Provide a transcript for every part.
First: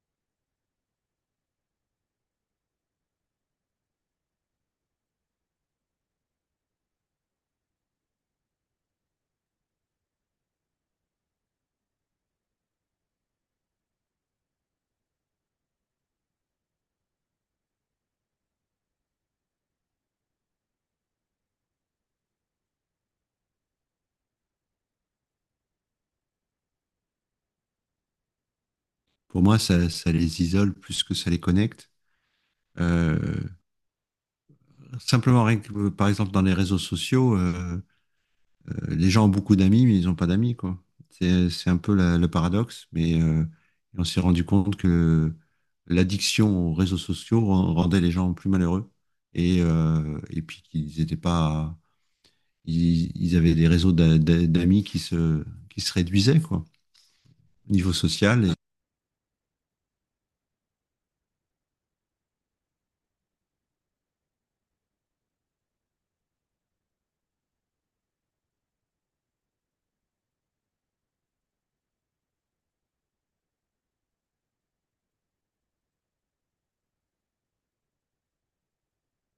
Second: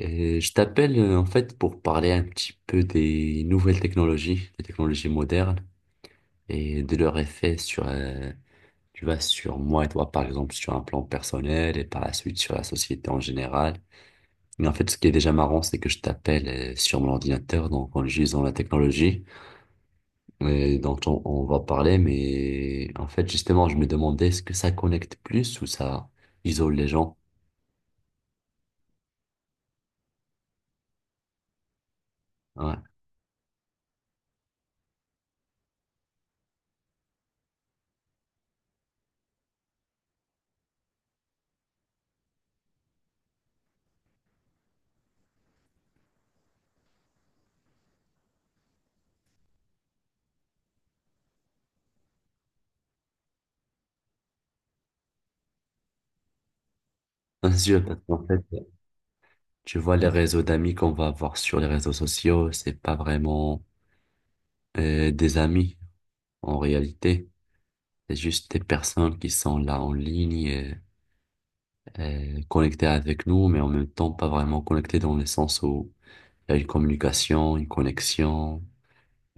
Je t'appelle en fait pour parler un petit peu des nouvelles technologies, des technologies modernes et de leur effet sur, tu vois, sur moi et toi par exemple, sur un plan personnel et par la suite sur la société en général. Mais en fait, ce qui est déjà marrant, c'est que je t'appelle sur mon ordinateur, donc en utilisant la technologie dont on va parler. Mais en fait, justement, je me demandais est-ce que ça connecte plus ou ça isole les gens? Pour moi, ça les isole plus que ça les connecte. Ouais. Euh, Simplement, par exemple, dans les réseaux sociaux, les gens ont beaucoup d'amis, mais ils n'ont pas d'amis. Quoi. C'est un peu le paradoxe, mais on s'est rendu compte que l'addiction aux réseaux sociaux rendait les gens plus malheureux et puis qu'ils n'étaient pas. Ils avaient des réseaux d'amis qui se réduisaient, quoi, Bien au sûr, niveau parce qu'en fait, social. Et, tu vois, les réseaux d'amis qu'on va avoir sur les réseaux sociaux, c'est pas vraiment des amis en réalité. C'est juste des personnes qui sont là en ligne, connectées avec nous, mais en même temps pas vraiment connectées dans le sens où il y a une communication, une connexion,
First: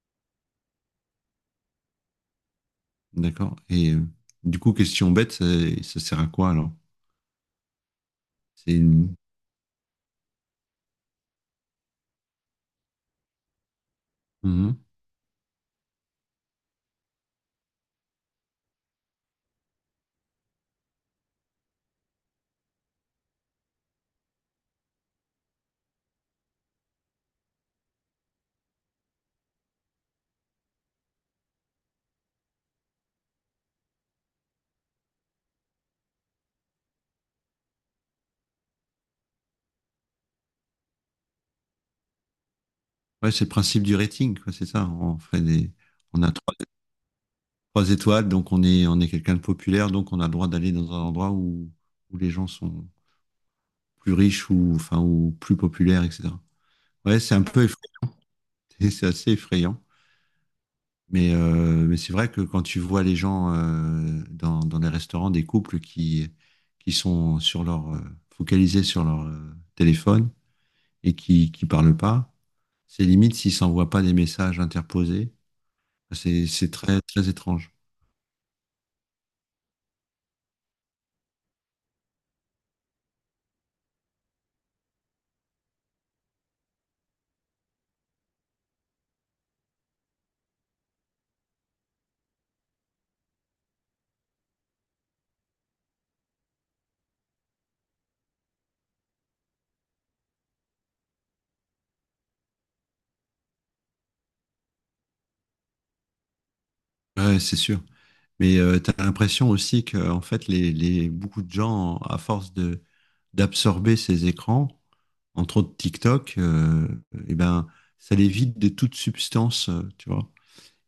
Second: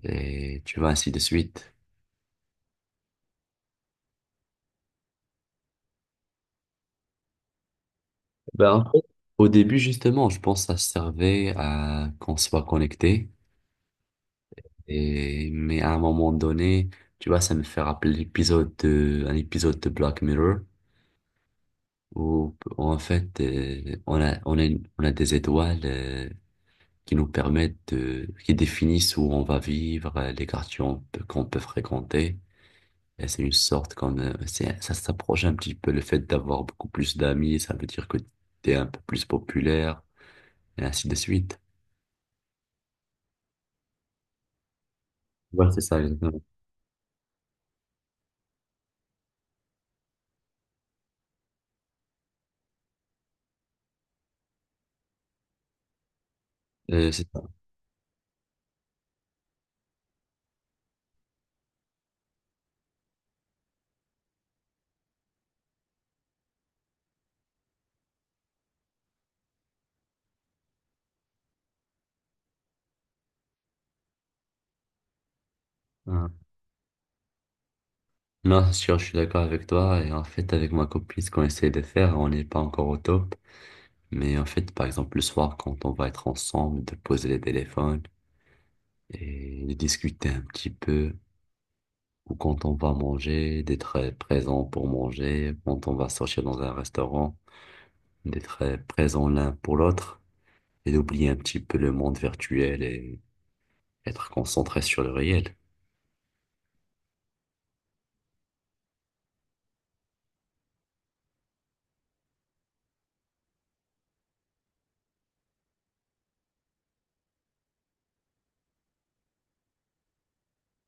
et tu vois, ainsi de suite. d'accord. Et du coup, question bête, ça sert à quoi alors? Ben, C'est en fait, une- au début, justement, je pense que ça servait à qu'on soit connecté, mmh. et, mais à un moment donné, tu vois, ça me fait rappeler l'épisode de, un épisode de Black Mirror où en fait, on a des étoiles qui nous permettent de, qui définissent où on va vivre, les quartiers qu'on peut fréquenter. Et c'est une sorte comme, ça s'approche un petit peu le fait d'avoir beaucoup plus d'amis, ça veut dire que tu es un peu plus populaire, et ainsi de suite. Ouais, c'est le principe du rating, quoi, c'est ça. Ouais, c'est ça, On a exactement. Trois étoiles, donc on est quelqu'un de populaire, donc on a le droit d'aller dans un endroit où les gens sont plus riches ou, enfin, ou plus populaires, etc. Ouais, C'est c'est ça. un peu effrayant, c'est assez effrayant. Mais c'est vrai que quand tu vois les gens dans les restaurants, des couples qui sont sur focalisés sur leur téléphone et qui parlent pas, c'est limite s'ils ne s'envoient pas des messages interposés. Ah. C'est très, très étrange. Non, c'est sûr, je suis d'accord avec toi. Et en fait, avec ma copine, ce qu'on essaie de faire, on n'est pas encore au top. Mais en fait, par exemple, le soir, quand on va être ensemble, de poser les téléphones, et de discuter un petit peu ou quand on va manger, d'être présent pour manger, quand on va sortir dans un restaurant, d'être présent l'un pour l'autre et d'oublier un petit peu le monde virtuel et être concentré sur le réel. Ouais, c'est sûr. Mais tu as l'impression aussi que en fait, beaucoup de gens, à force de d'absorber ces écrans, entre autres TikTok, eh ben, ça les vide de toute substance, tu vois.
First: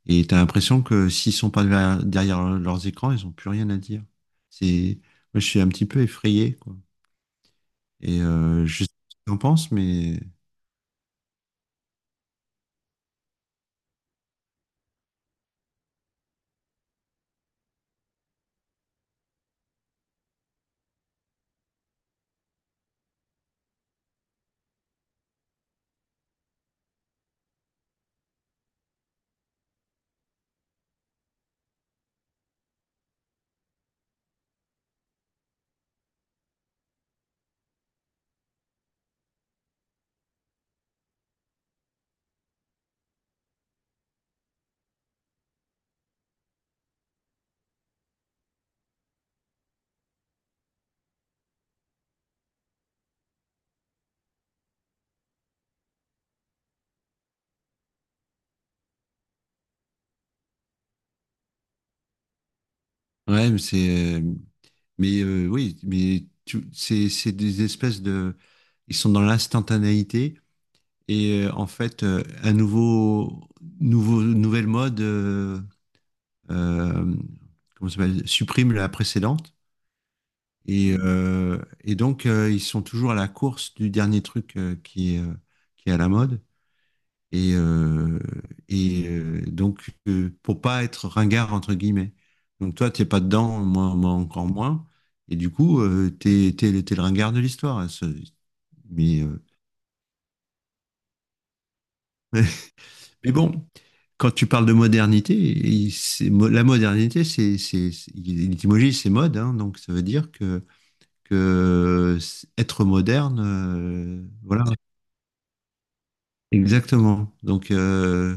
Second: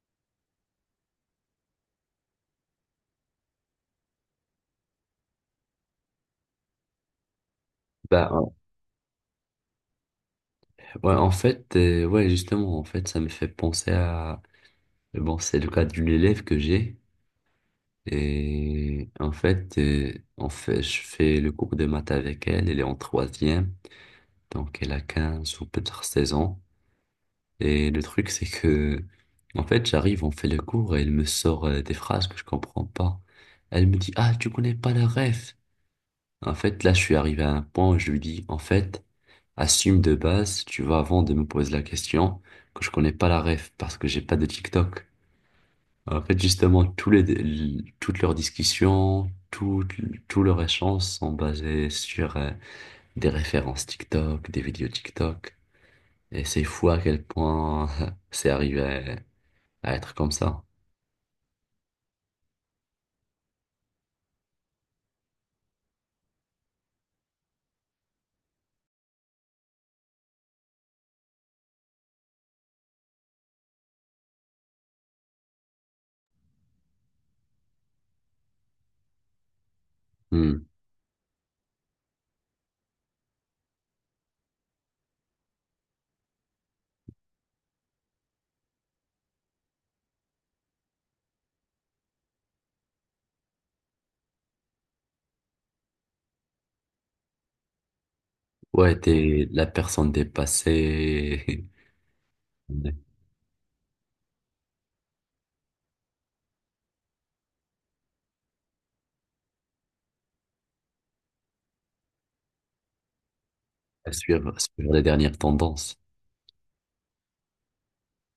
Et tu as l'impression que s'ils sont pas derrière leurs écrans, ils ont plus rien à dire. C'est, moi, je suis un petit peu effrayé, quoi. Et Bah, en- je sais pas ce que t'en penses, mais ouais, en fait, ouais, justement, en fait, ça me fait penser à, bon, c'est le cas d'une élève que j'ai, et en fait, je fais le cours de maths avec elle, elle est en troisième, donc elle a 15 ou peut-être 16 ans. Et le truc, c'est que, en fait, j'arrive, on fait le cours et elle me sort des phrases que je comprends pas. Elle me dit, ah, tu connais pas la ref. En fait, là, je suis arrivé à un point où je lui dis, en fait, assume de base, tu vois, avant de me poser la question, que je connais pas la ref parce que j'ai pas de TikTok. En fait, justement, toutes leurs discussions, tout, tout leur échange sont basés sur des références TikTok, des vidéos TikTok. Et c'est fou à quel point c'est arrivé à être comme ça. ouais, mais oui, c'est des espèces de ils sont dans l'instantanéité et en fait un nouveau nouveau nouvelle mode euh, comment ça s'appelle supprime la précédente. Hmm. Et et donc ils sont toujours à la course du dernier truc qui est à la mode et euh, et donc pour pas être ringard entre guillemets, donc toi t'es pas dedans, moi encore moins, et du coup t'es t'es le ringard de l'histoire, hein, Ouais, mais t'es la personne dépassée. Mais bon, quand tu parles de modernité, la modernité, l'étymologie, c'est mode, hein, donc ça veut dire que, être moderne, À suivre, voilà, suivre les dernières tendances. exactement. Donc,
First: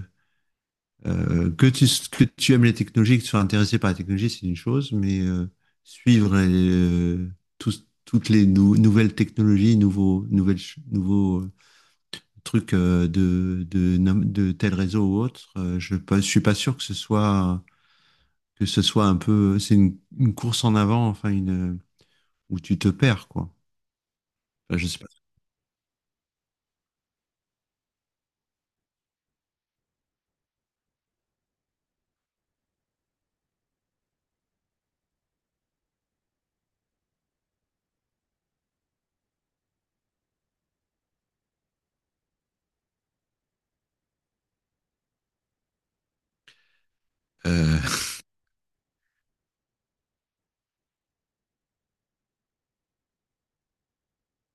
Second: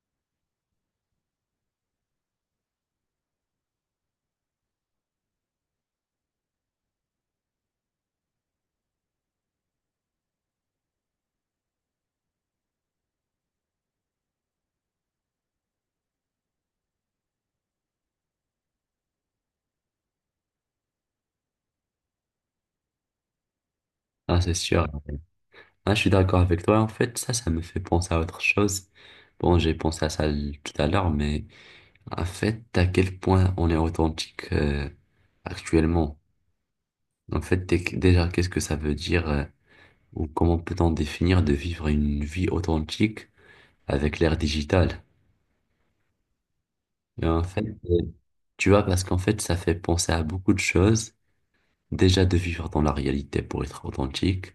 que tu aimes les technologies, que tu sois intéressé par la technologie, c'est une chose, mais suivre toutes les nouvelles technologies, nouveaux trucs de tel réseau ou autre, je ne suis pas sûr que ce soit, un peu, c'est une course en avant, enfin une où tu te perds, quoi. Ah, c'est Enfin, sûr. je sais pas. Ah, je suis d'accord avec toi. En fait, ça me fait penser à autre chose. Bon, j'ai pensé à ça tout à l'heure, mais en fait, à quel point on est authentique actuellement. En fait, déjà, qu'est-ce que ça veut dire ou comment peut-on définir de vivre une vie authentique avec l'ère digitale? Et en fait, Euh, tu vois, parce qu'en fait, ça fait penser à beaucoup de choses. Déjà de vivre dans la réalité pour être authentique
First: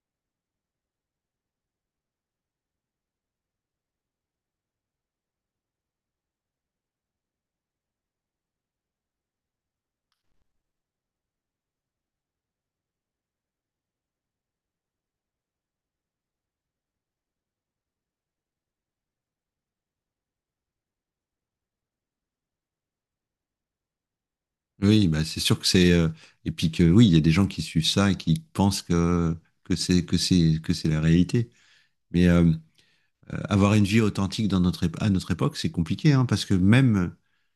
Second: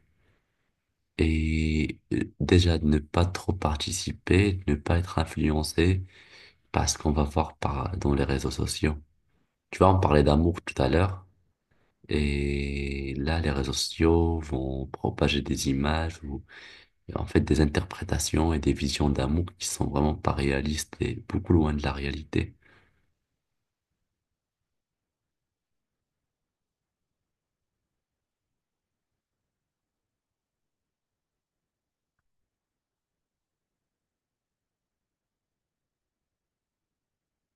et déjà de ne pas trop participer, de ne pas être influencé par ce qu'on va voir par, dans les réseaux sociaux. Tu vois, on parlait d'amour tout à l'heure et là, les réseaux sociaux vont propager des images ou en fait des interprétations et des visions d'amour qui sont vraiment pas réalistes et beaucoup loin de la réalité. oui, bah c'est sûr que c'est et puis que oui, il y a des gens qui suivent ça et qui pensent que que c'est la réalité. Mais avoir une vie authentique dans à notre époque, c'est compliqué, hein, parce que même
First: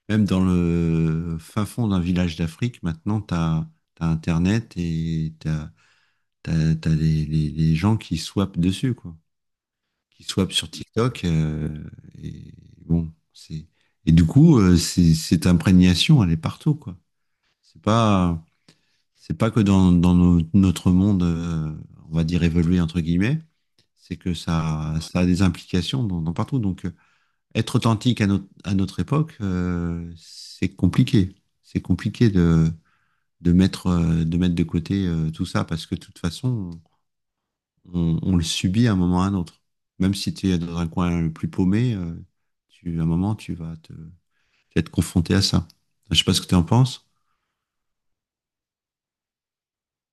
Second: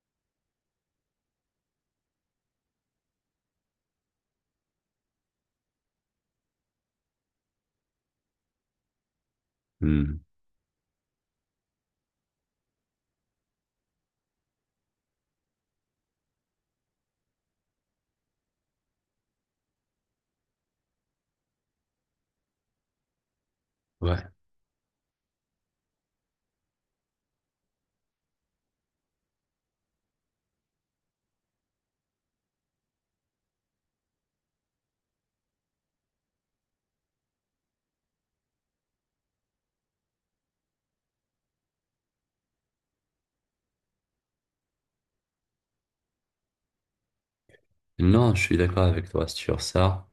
même dans le fin fond d'un village d'Afrique, maintenant t'as t'as Internet et t'as les gens qui swappent dessus, quoi. Hmm. Qui swap sur TikTok. Et bon, c'est et du coup, cette imprégnation, elle est partout, quoi. C'est pas, c'est pas que dans, notre monde, on va dire évolué entre guillemets, c'est Ouais. que ça a des implications dans, dans partout. Donc, être authentique à à notre époque, c'est compliqué. C'est compliqué de mettre, de mettre de côté tout ça parce que de toute façon, on le subit à un moment ou à un autre. Même si tu es dans un coin le plus paumé, à un moment, tu vas être confronté à ça. Je sais pas ce que tu en penses. Non, je suis d'accord avec toi sur ça.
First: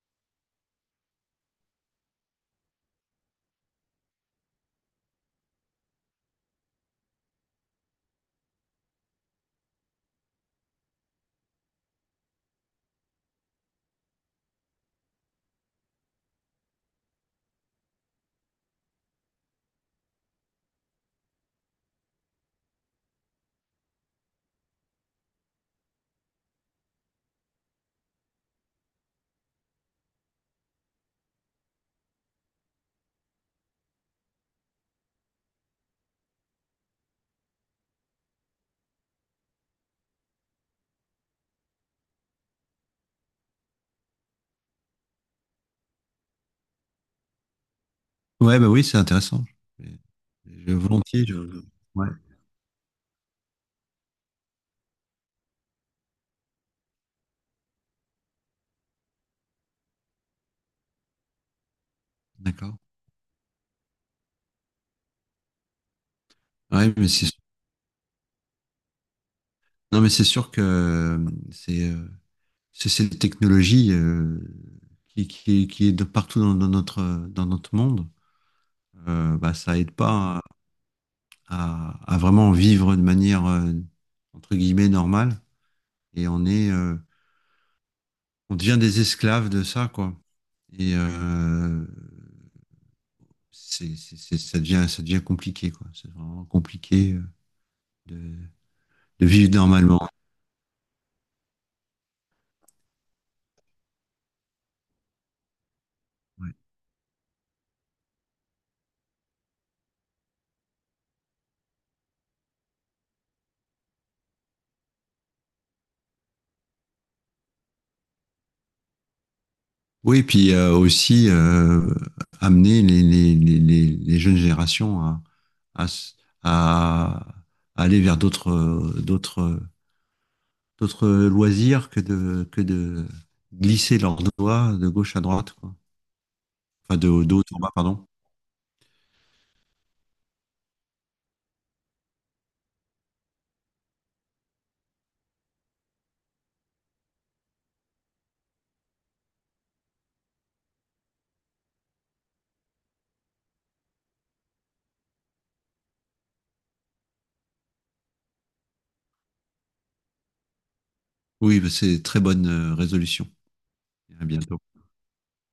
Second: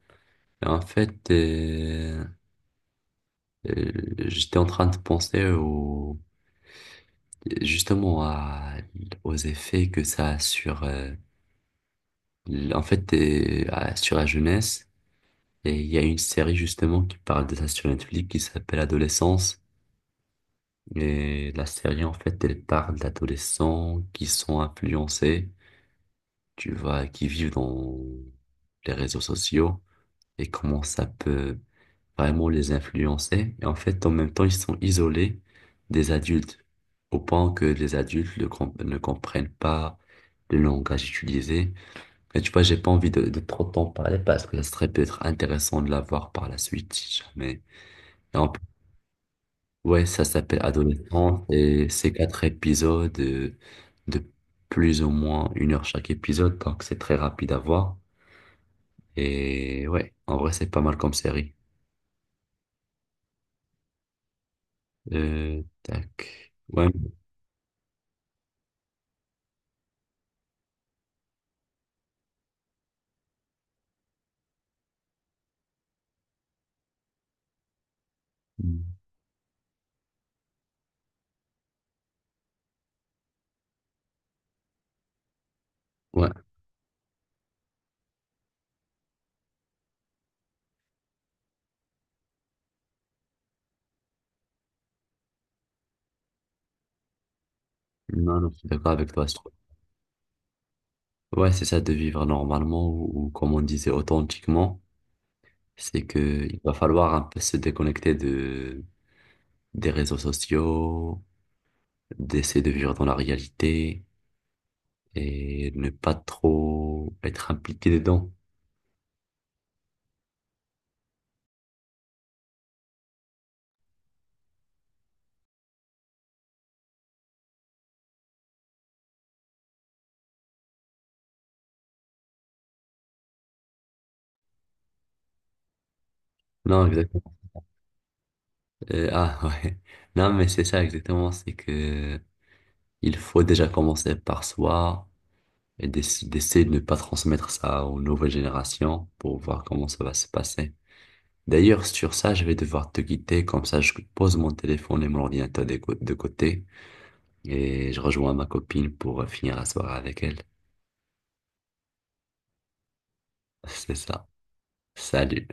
En fait, Euh, j'étais en train de penser au, justement à, aux effets que ça a sur, en fait, sur la jeunesse. Et il y a une série justement qui parle de ça sur Netflix qui s'appelle Adolescence. Et la série, en fait, elle parle d'adolescents qui sont influencés, tu vois, qui vivent dans les réseaux sociaux et comment ça peut vraiment les influencer. Et en fait, en même temps, ils sont isolés des adultes, au point que les adultes ne, com- ne comprennent pas le langage utilisé. Mais tu vois, j'ai pas envie de trop en parler parce que ça serait peut-être intéressant de la voir par la suite, si jamais. Et en Ouais, plus, bah oui, c'est intéressant. Mais ouais, ça s'appelle je, volontiers, je, Adolescence et ouais, c'est 4 épisodes de plus ou moins 1 heure chaque épisode, donc c'est très rapide à voir. Et ouais, en vrai, c'est pas mal comme série. d'accord. Tac. Ouais. Ouais, non, mais c'est sûr que c'est, euh, c'est cette technologie qui est de partout dans notre monde. Mm. Bah, ça aide pas à, à vraiment vivre de manière entre guillemets normale. Et Ouais. on est, on devient des esclaves de ça, quoi. Et ça devient compliqué, quoi. C'est vraiment compliqué de, Non, non, je suis d'accord avec de toi, je vivre trouve. normalement. Ouais, c'est ça, de vivre normalement ou comme on disait authentiquement. C'est que Ouais. il va falloir un peu se déconnecter de, des réseaux sociaux, d'essayer de vivre dans la réalité et ne pas trop être impliqué dedans. Oui, et puis aussi amener les jeunes générations à, à, s- à- à aller vers d'autres, d'autres, d'autres loisirs que que de glisser leurs doigts de gauche à droite, quoi. Non, Enfin, de exactement. haut en bas, pardon. Ouais. Non, mais c'est ça exactement. C'est que il faut déjà commencer par soi et d'essayer de ne pas transmettre ça aux nouvelles générations pour voir comment ça va se passer. D'ailleurs, sur ça, je vais devoir te quitter, comme ça je pose mon téléphone et mon ordinateur de côté et je rejoins ma copine pour finir la soirée avec elle. Oui, bah, c'est très bonne résolution. C'est À ça. bientôt. Salut.